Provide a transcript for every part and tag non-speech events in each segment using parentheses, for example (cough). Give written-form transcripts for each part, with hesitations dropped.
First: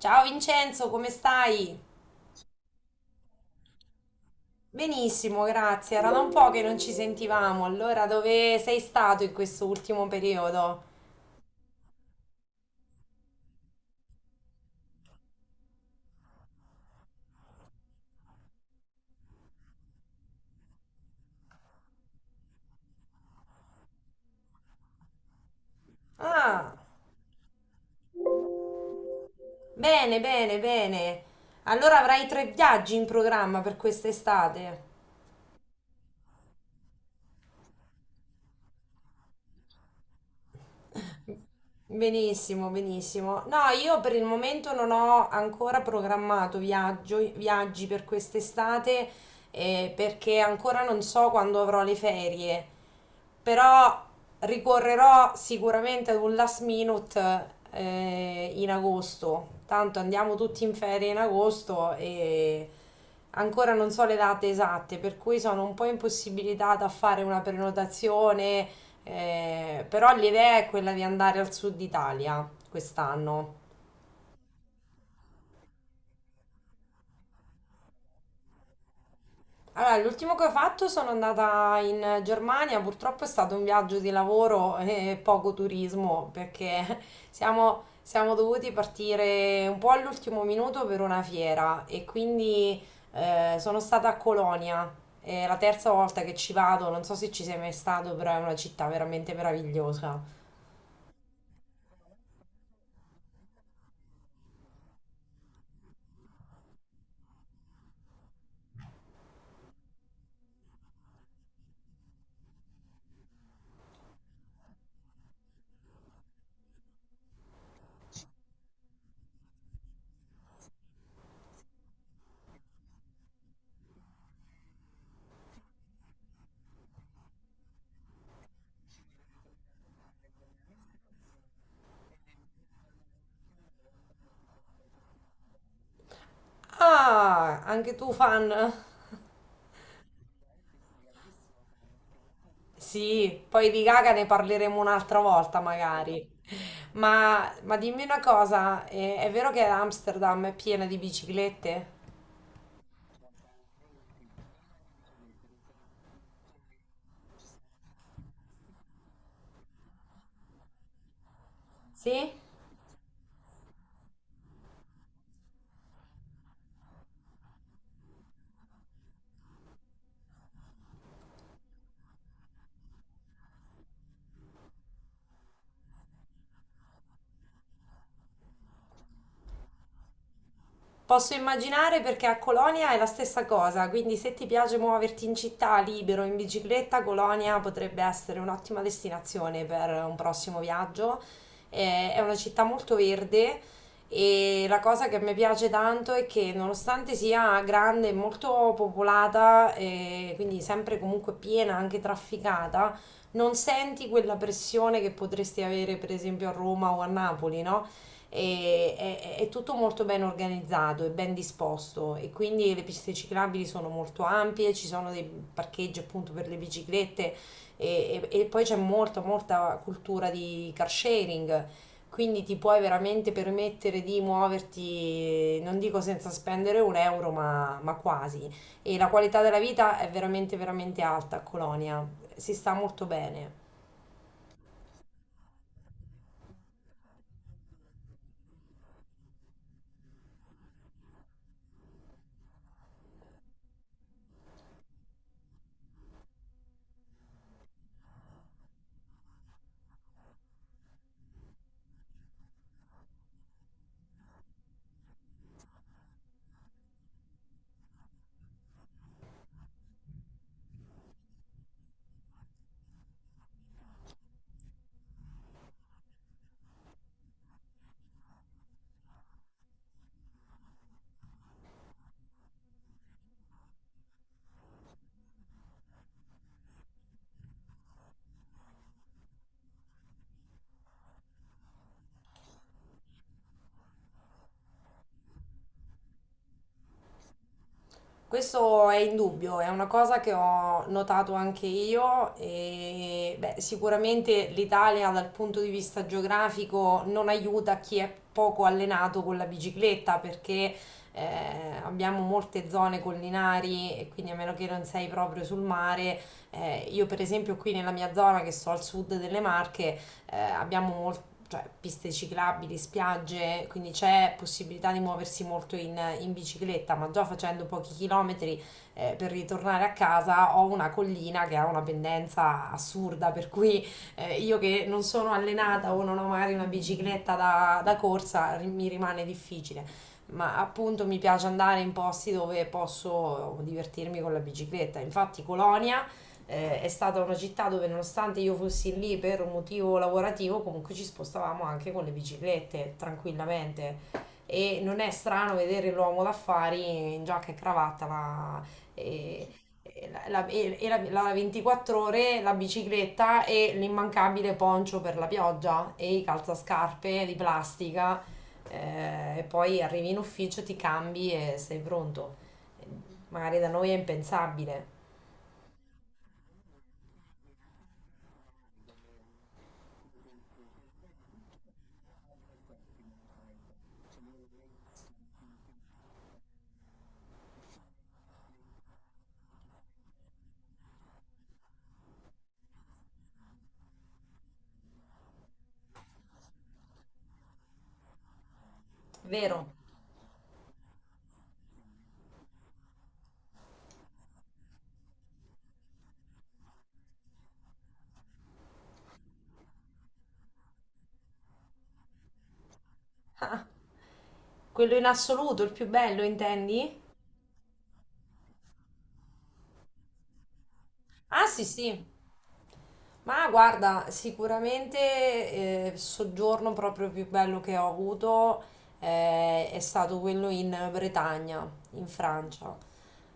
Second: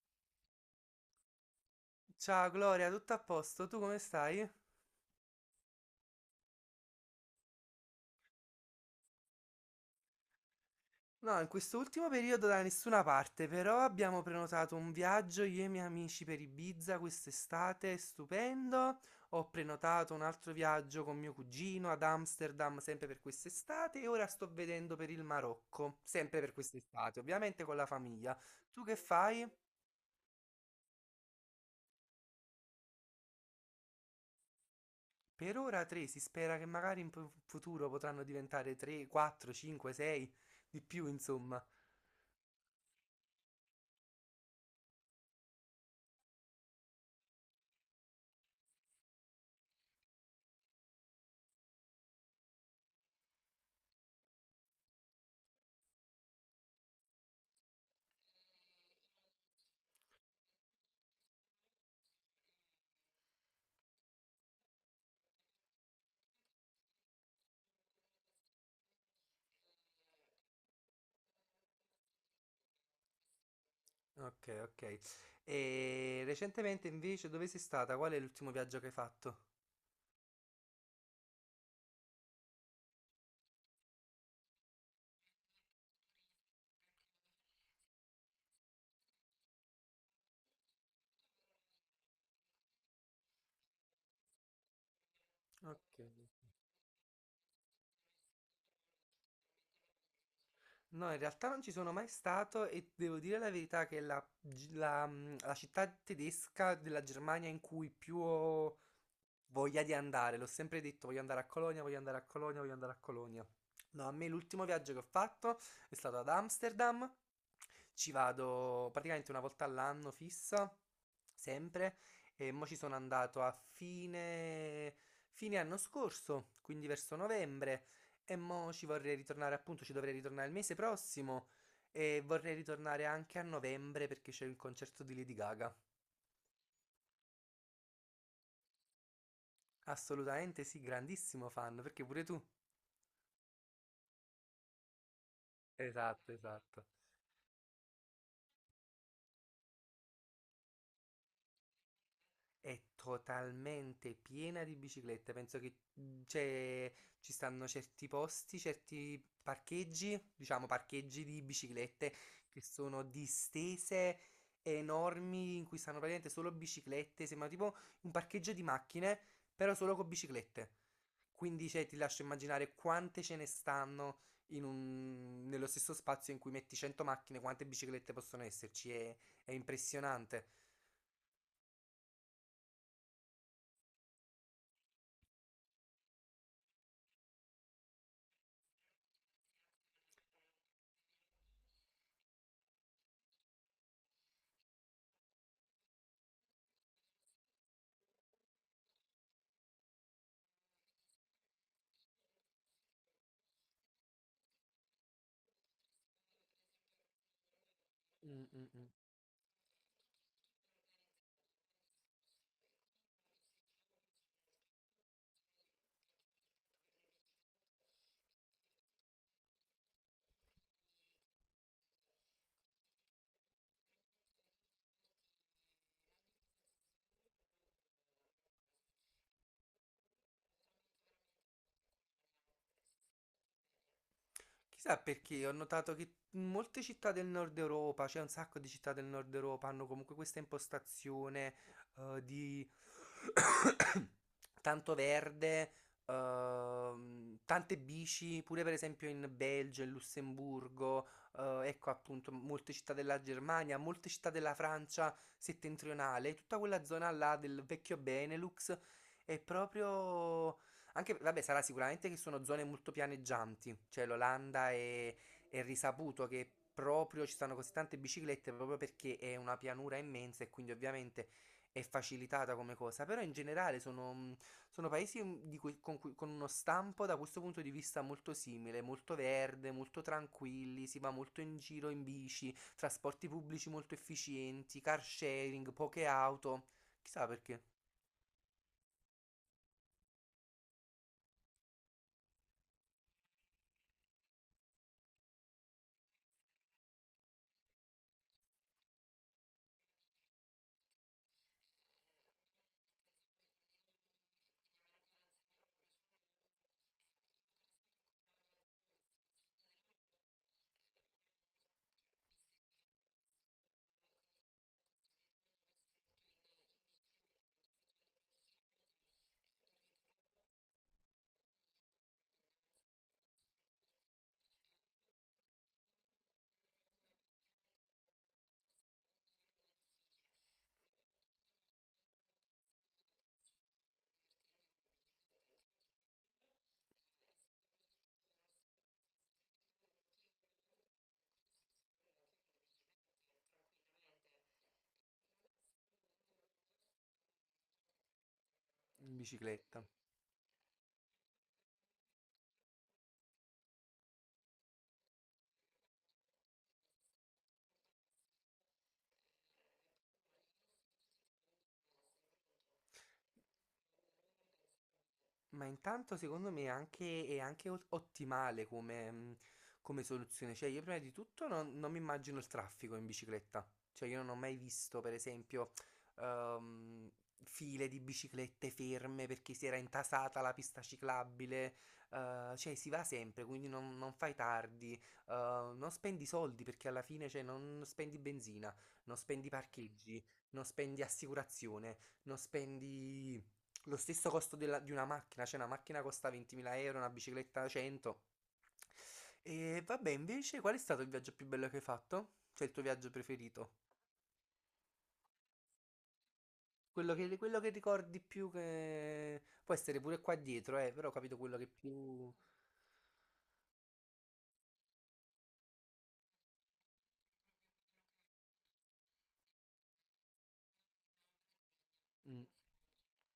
Ciao Vincenzo, come stai? Ciao Gloria, tutto a posto? Tu come stai? Benissimo, grazie. Era da un po' che non ci sentivamo. Allora, dove sei stato in questo ultimo periodo? No, in quest'ultimo periodo da nessuna parte, però abbiamo prenotato un viaggio io e i miei amici per Ibiza quest'estate, stupendo. Ho prenotato un altro viaggio con mio cugino ad Amsterdam, sempre per quest'estate, e ora sto vedendo per il Marocco, sempre per Ah, quest'estate, ovviamente con la famiglia. Tu che fai? bene, bene, bene. Allora avrai tre viaggi in programma per quest'estate. Per ora tre, si spera che magari in futuro potranno diventare tre, quattro, cinque, sei, di più, insomma. Benissimo, benissimo. No, io per il momento non ho ancora programmato viaggi per quest'estate, perché ancora non so quando avrò le ferie. Però ricorrerò sicuramente ad un last minute in agosto. Tanto andiamo tutti in ferie in agosto e ancora non so le date esatte, per cui sono un po' impossibilitata a fare una prenotazione. Però l'idea è quella di andare al sud Italia quest'anno. Okay, okay. E recentemente invece dove sei stata? Qual è l'ultimo viaggio che hai fatto? Allora, l'ultimo che ho fatto sono andata in Germania, purtroppo è stato un viaggio di lavoro (laughs) e poco turismo perché (laughs) siamo dovuti partire un po' all'ultimo minuto per una fiera e quindi sono stata a Colonia. È la terza Okay. volta che ci vado, non so se ci sei mai stato, però è una città veramente meravigliosa. No, in realtà non ci sono mai stato e devo dire la verità che la, gi- la, mm, la città tedesca della Germania in cui più ho voglia di andare, l'ho sempre detto, voglio andare a Colonia, voglio andare a Colonia, voglio andare a Colonia. No, a me l'ultimo viaggio che ho fatto è stato ad Amsterdam, ci vado praticamente una volta all'anno fissa, sempre, e mo ci sono andato a fine anno scorso, quindi verso novembre. E mo ci vorrei ritornare, appunto, ci dovrei ritornare il mese prossimo e vorrei ritornare anche a novembre perché c'è il concerto di Lady Gaga. Ah, anche tu fan? (laughs) Assolutamente sì, grandissimo fan, perché pure tu. Sì, poi di Gaga ne parleremo un'altra volta magari. Esatto, esatto. Ma dimmi una cosa, è vero che Amsterdam è piena di biciclette? È totalmente piena di biciclette. Penso che mm, c'è- ci stanno certi posti, certi parcheggi, diciamo parcheggi di biciclette Sì? che sono distese enormi in cui stanno praticamente solo biciclette. Sembra tipo un parcheggio di macchine, però solo con biciclette. Quindi cioè, ti lascio immaginare quante ce ne stanno nello stesso spazio in cui metti 100 macchine, quante biciclette possono esserci. È impressionante. Posso immaginare perché a Colonia è la stessa cosa, quindi se ti piace muoverti in città libero in bicicletta, Colonia potrebbe essere un'ottima destinazione per un prossimo viaggio. È una città molto verde, e la cosa che mi piace tanto è che nonostante sia grande e molto popolata quindi sempre comunque piena, anche trafficata, non senti quella pressione che potresti avere per esempio a Roma o a Napoli, no? Mm, mm, mm. È tutto molto ben organizzato e ben disposto, e quindi le piste ciclabili sono molto ampie, ci sono dei parcheggi appunto per le biciclette e poi c'è molta molta cultura di car sharing. Quindi ti puoi veramente permettere di muoverti, non dico senza spendere un euro, ma quasi. E la qualità della vita è veramente, veramente alta a Colonia. Si sta molto bene. Chissà perché ho notato che in molte città del nord Europa, cioè un sacco di città del nord Europa, hanno comunque questa impostazione di (coughs) tanto verde, tante bici, pure per esempio in Belgio, in Lussemburgo, ecco appunto molte città della Germania, molte città della Francia settentrionale, tutta quella zona là del vecchio Benelux è proprio anche, vabbè, sarà sicuramente che sono zone molto pianeggianti, cioè l'Olanda è risaputo che proprio ci stanno così tante biciclette proprio perché è una pianura immensa e quindi ovviamente è facilitata come cosa, però in generale sono paesi di cui- con uno stampo da questo punto di vista molto simile, molto verde, molto tranquilli, si va molto in giro in bici, trasporti pubblici molto efficienti, car sharing, poche auto, chissà perché Questo è indubbio, è una cosa che ho notato anche io, e beh, sicuramente l'Italia dal punto di vista geografico non aiuta chi è poco allenato con la bicicletta perché eh, abbiamo molte zone collinari, e quindi a meno che non sei proprio sul mare, io per esempio qui nella mia zona che sto al sud delle Marche abbiamo molti, cioè piste ciclabili, spiagge, quindi c'è possibilità di muoversi molto in bicicletta, ma già facendo pochi chilometri per ritornare a casa ho una collina che ha una pendenza assurda, per cui io che non sono allenata o non ho magari una bicicletta da corsa mi rimane difficile. Ma appunto mi piace andare in posti dove posso divertirmi con la bicicletta. Infatti Colonia è stata una città dove nonostante io fossi lì per un motivo lavorativo, comunque ci spostavamo anche con le biciclette tranquillamente. E non è strano vedere l'uomo d'affari in giacca e cravatta, in eh, bicicletta. e la 24 ore, la bicicletta e l'immancabile poncio per la pioggia e i calzascarpe di plastica. E poi arrivi in ufficio, ti cambi e sei pronto. Magari da noi è impensabile. Ma intanto secondo me è anche ottimale come soluzione. Cioè, io prima di tutto non mi immagino il traffico in bicicletta. Cioè, io non ho mai visto, per esempio, ehm, file di biciclette ferme perché si era intasata la pista ciclabile. Cioè, si va sempre, quindi non fai tardi. Non spendi soldi perché alla fine, cioè, non spendi benzina, non spendi Vero? parcheggi, non spendi assicurazione, non spendi lo stesso costo della- di una macchina, cioè una macchina costa 20.000 euro, una bicicletta 100. E vabbè, invece, qual è stato il viaggio più bello che hai fatto? Cioè il tuo viaggio preferito? Quello in assoluto, il più bello, intendi? Quello che ricordi più che... Può essere pure qua dietro, però ho capito Ah, quello sì, che sì. più... Ma guarda, sicuramente il soggiorno proprio più bello che ho avuto è stato quello in Bretagna, in Mm, Francia.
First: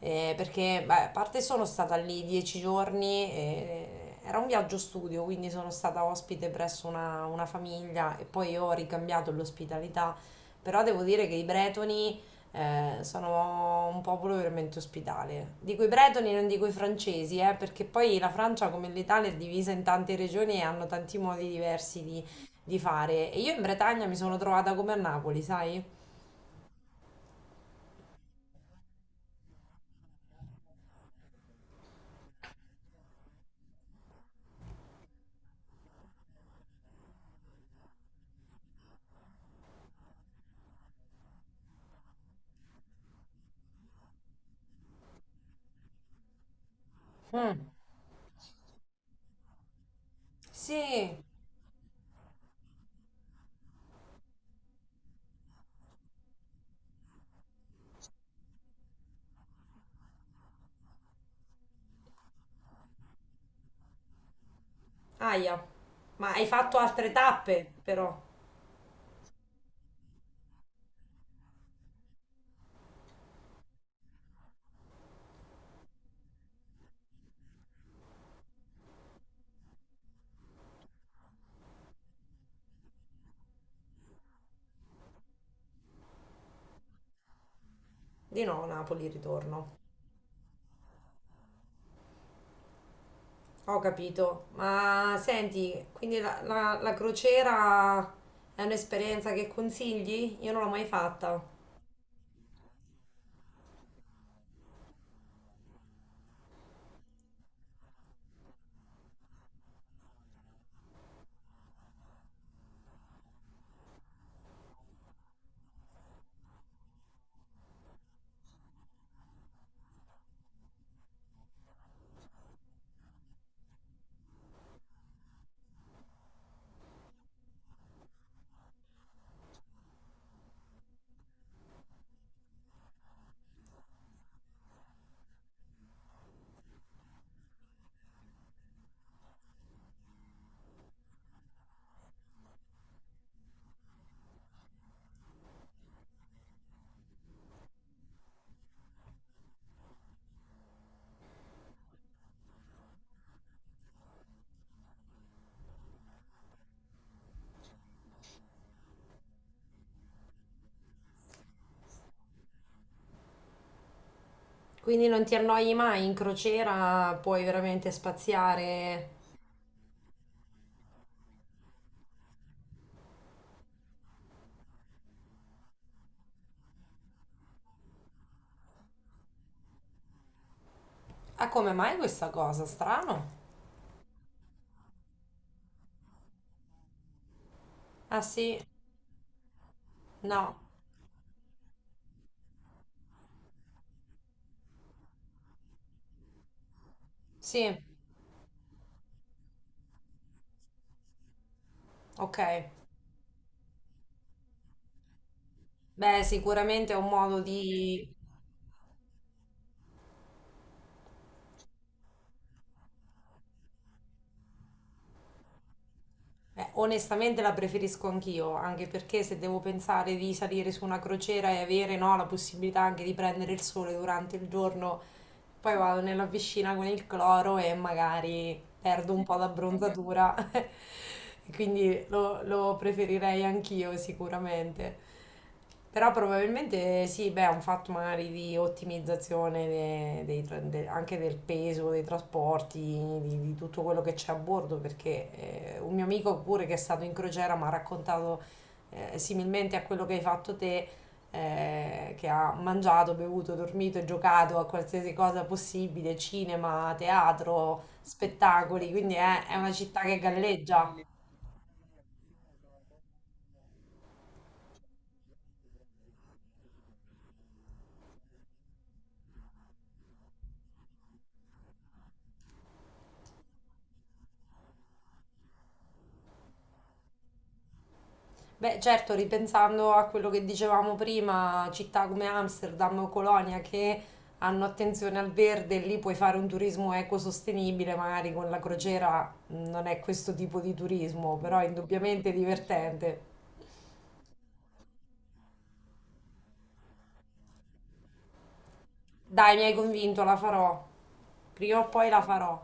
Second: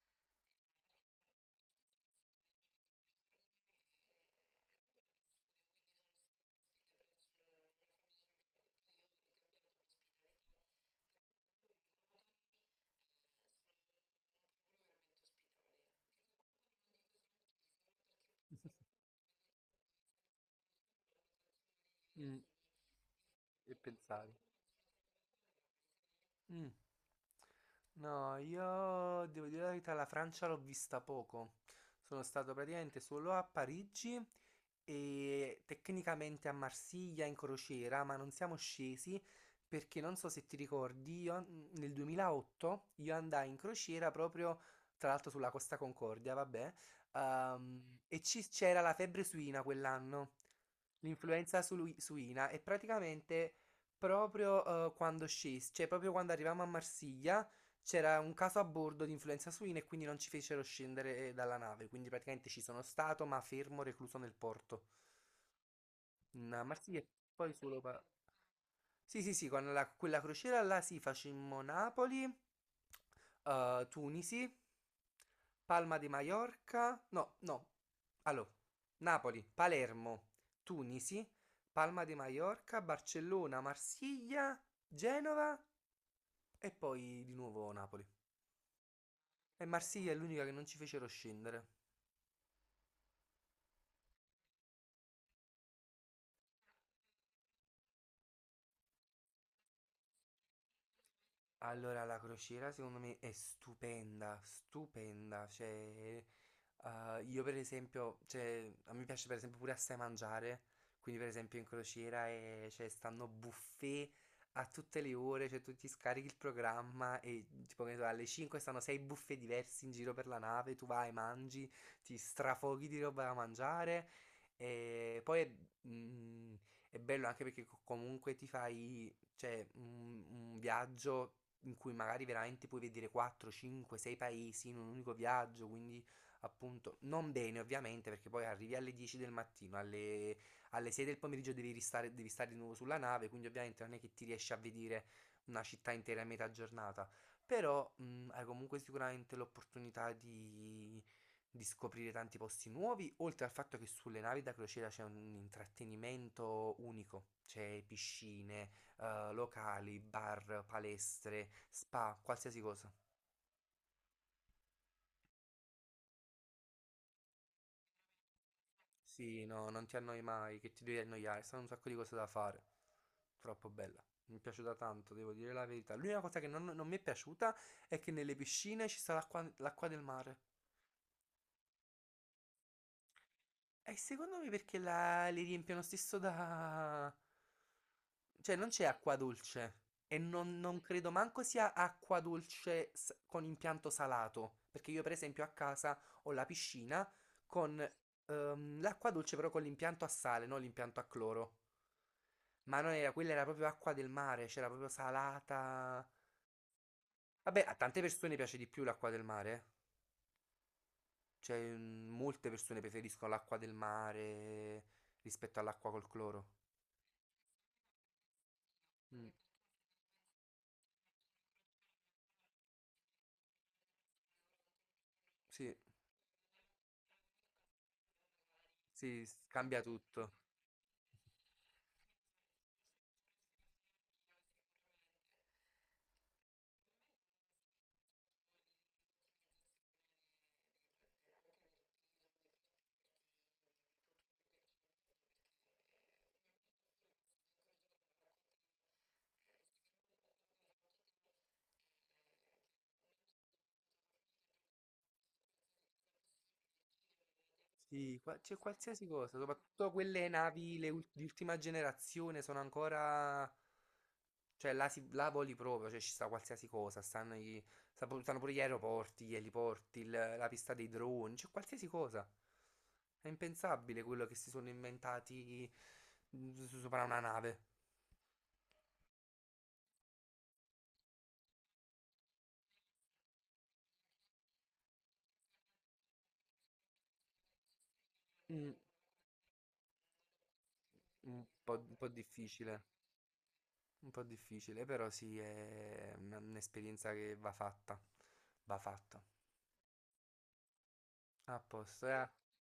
Perché, beh, a parte sono stata lì 10 giorni, era un viaggio studio, quindi sono stata ospite presso una famiglia e poi ho ricambiato l'ospitalità. Però devo dire che i bretoni sono un popolo veramente ospitale. Dico i bretoni, non dico i francesi, perché poi la Francia, come l'Italia, è divisa in tante regioni e hanno tanti modi diversi di, mm, di fare. E io in che Bretagna mi pensavi. sono trovata come a Napoli, sai? Mm. No, io devo dire la verità, la Francia l'ho vista poco. Sono stato praticamente solo a Parigi e tecnicamente a Marsiglia in crociera, ma non siamo scesi perché non so se ti ricordi, io nel 2008 io andai in crociera proprio tra l'altro sulla Costa Concordia, vabbè, Mm. E c'era la febbre suina quell'anno, Sì, l'influenza suina e praticamente proprio, quando scesi, cioè proprio quando arrivammo a Marsiglia c'era un caso a bordo di influenza suina e quindi non ci fecero scendere dalla nave, quindi praticamente ci sono stato ma fermo recluso nel porto. aia. Ma hai A fatto Marsiglia e altre poi tappe, solo... però. sì, sì, sì, quella crociera là sì, facemmo Napoli, Tunisi, Palma di Mallorca, no, no, allora, Napoli, Palermo, Tunisi, Palma di Mallorca, Barcellona, Marsiglia, Genova e poi di nuovo Napoli. Di no, Napoli E ritorno. Marsiglia è l'unica che non ci fecero scendere. Ho capito. Ma senti, quindi la crociera è un'esperienza che consigli? Io non l'ho mai fatta. Allora, la crociera secondo me è stupenda, stupenda, cioè, io per esempio, cioè, a me piace per esempio pure assai mangiare, quindi per esempio in crociera cioè, stanno buffet a tutte le ore, cioè tu ti scarichi il programma e tipo che ne so, alle 5 stanno 6 buffet diversi in giro per la nave, tu vai, mangi, ti strafoghi di roba da mangiare e poi mm, è bello anche perché comunque ti fai, cioè, un viaggio in cui magari veramente puoi vedere 4, 5, 6 paesi in un unico viaggio, quindi appunto non bene ovviamente perché poi arrivi alle 10 del mattino, alle 6 del pomeriggio devi stare di nuovo sulla nave, quindi ovviamente non è che ti riesci a vedere una città intera in metà giornata, però hai comunque sicuramente l'opportunità di scoprire tanti posti nuovi, oltre al fatto che sulle navi da crociera c'è un intrattenimento unico, c'è piscine, locali, bar, palestre, spa, qualsiasi cosa. Quindi non ti annoi mai in crociera, puoi veramente spaziare. Sì, no, non ti annoi mai, che ti devi annoiare, stanno un sacco di cose da fare. Troppo bella. Mi è piaciuta tanto, devo dire la verità. L'unica cosa che non mi è piaciuta è che nelle piscine ci sta l'acqua, l'acqua del mare. Ah, come mai questa cosa? Strano. E secondo me perché la... li riempiono stesso da... Ah Cioè sì, non c'è acqua dolce e no, non credo manco sia acqua dolce con impianto salato, perché io per esempio a casa ho la piscina sì, con l'acqua dolce però con l'impianto a sale, non l'impianto a cloro. ok. Ma non era, quella era proprio acqua del mare, c'era proprio salata. Beh, sicuramente è un modo Vabbè, a tante di... persone piace di più l'acqua del mare. Eh. Cioè, molte persone preferiscono l'acqua del mare rispetto all'acqua col cloro. Onestamente la preferisco anch'io, anche perché Mm, se devo pensare di salire su una crociera e avere, no, la possibilità anche di prendere il sole durante il giorno. sì, Poi vado nella piscina con il cloro e magari perdo un sì, po' cambia d'abbronzatura. tutto. (laughs) E quindi lo preferirei anch'io sicuramente. Però probabilmente sì, beh, è un fatto magari di ottimizzazione anche del peso, dei trasporti, di tutto quello che c'è a bordo, perché un mio amico pure che è stato in crociera mi ha raccontato, similmente a quello che hai fatto te, che ha mangiato, bevuto, dormito e giocato a qualsiasi cosa possibile, cinema, teatro, Sì, c'è spettacoli, qualsiasi quindi cosa, è una soprattutto città che quelle navi le galleggia. Di ultima generazione sono ancora... Cioè, là, si, là voli proprio, cioè ci sta qualsiasi cosa, stanno, i- sta pu- stanno pure gli aeroporti, gli eliporti, la pista dei droni, c'è qualsiasi cosa. È impensabile quello che si sono inventati sopra una nave. Beh, certo, ripensando a quello che dicevamo prima, città come Amsterdam o Colonia che hanno attenzione al verde, lì puoi fare un turismo ecosostenibile, magari con la Mm. crociera non è questo tipo di turismo, Un però è po', un po' indubbiamente difficile, divertente. un po' difficile, però sì, è una- un'esperienza che va fatta. Va fatta. Dai, mi hai convinto, la farò. A Prima o posto, poi la eh. farò.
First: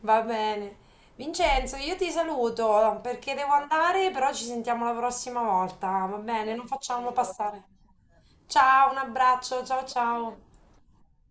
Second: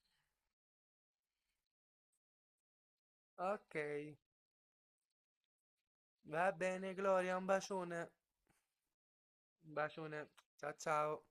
Va bene. Vincenzo, io ti saluto perché devo Ok, andare, però ci sentiamo la prossima volta, va va bene? Non bene, facciamo Gloria, un passare. bacione. Ciao, un abbraccio, Un ciao bacione. ciao. Ciao ciao.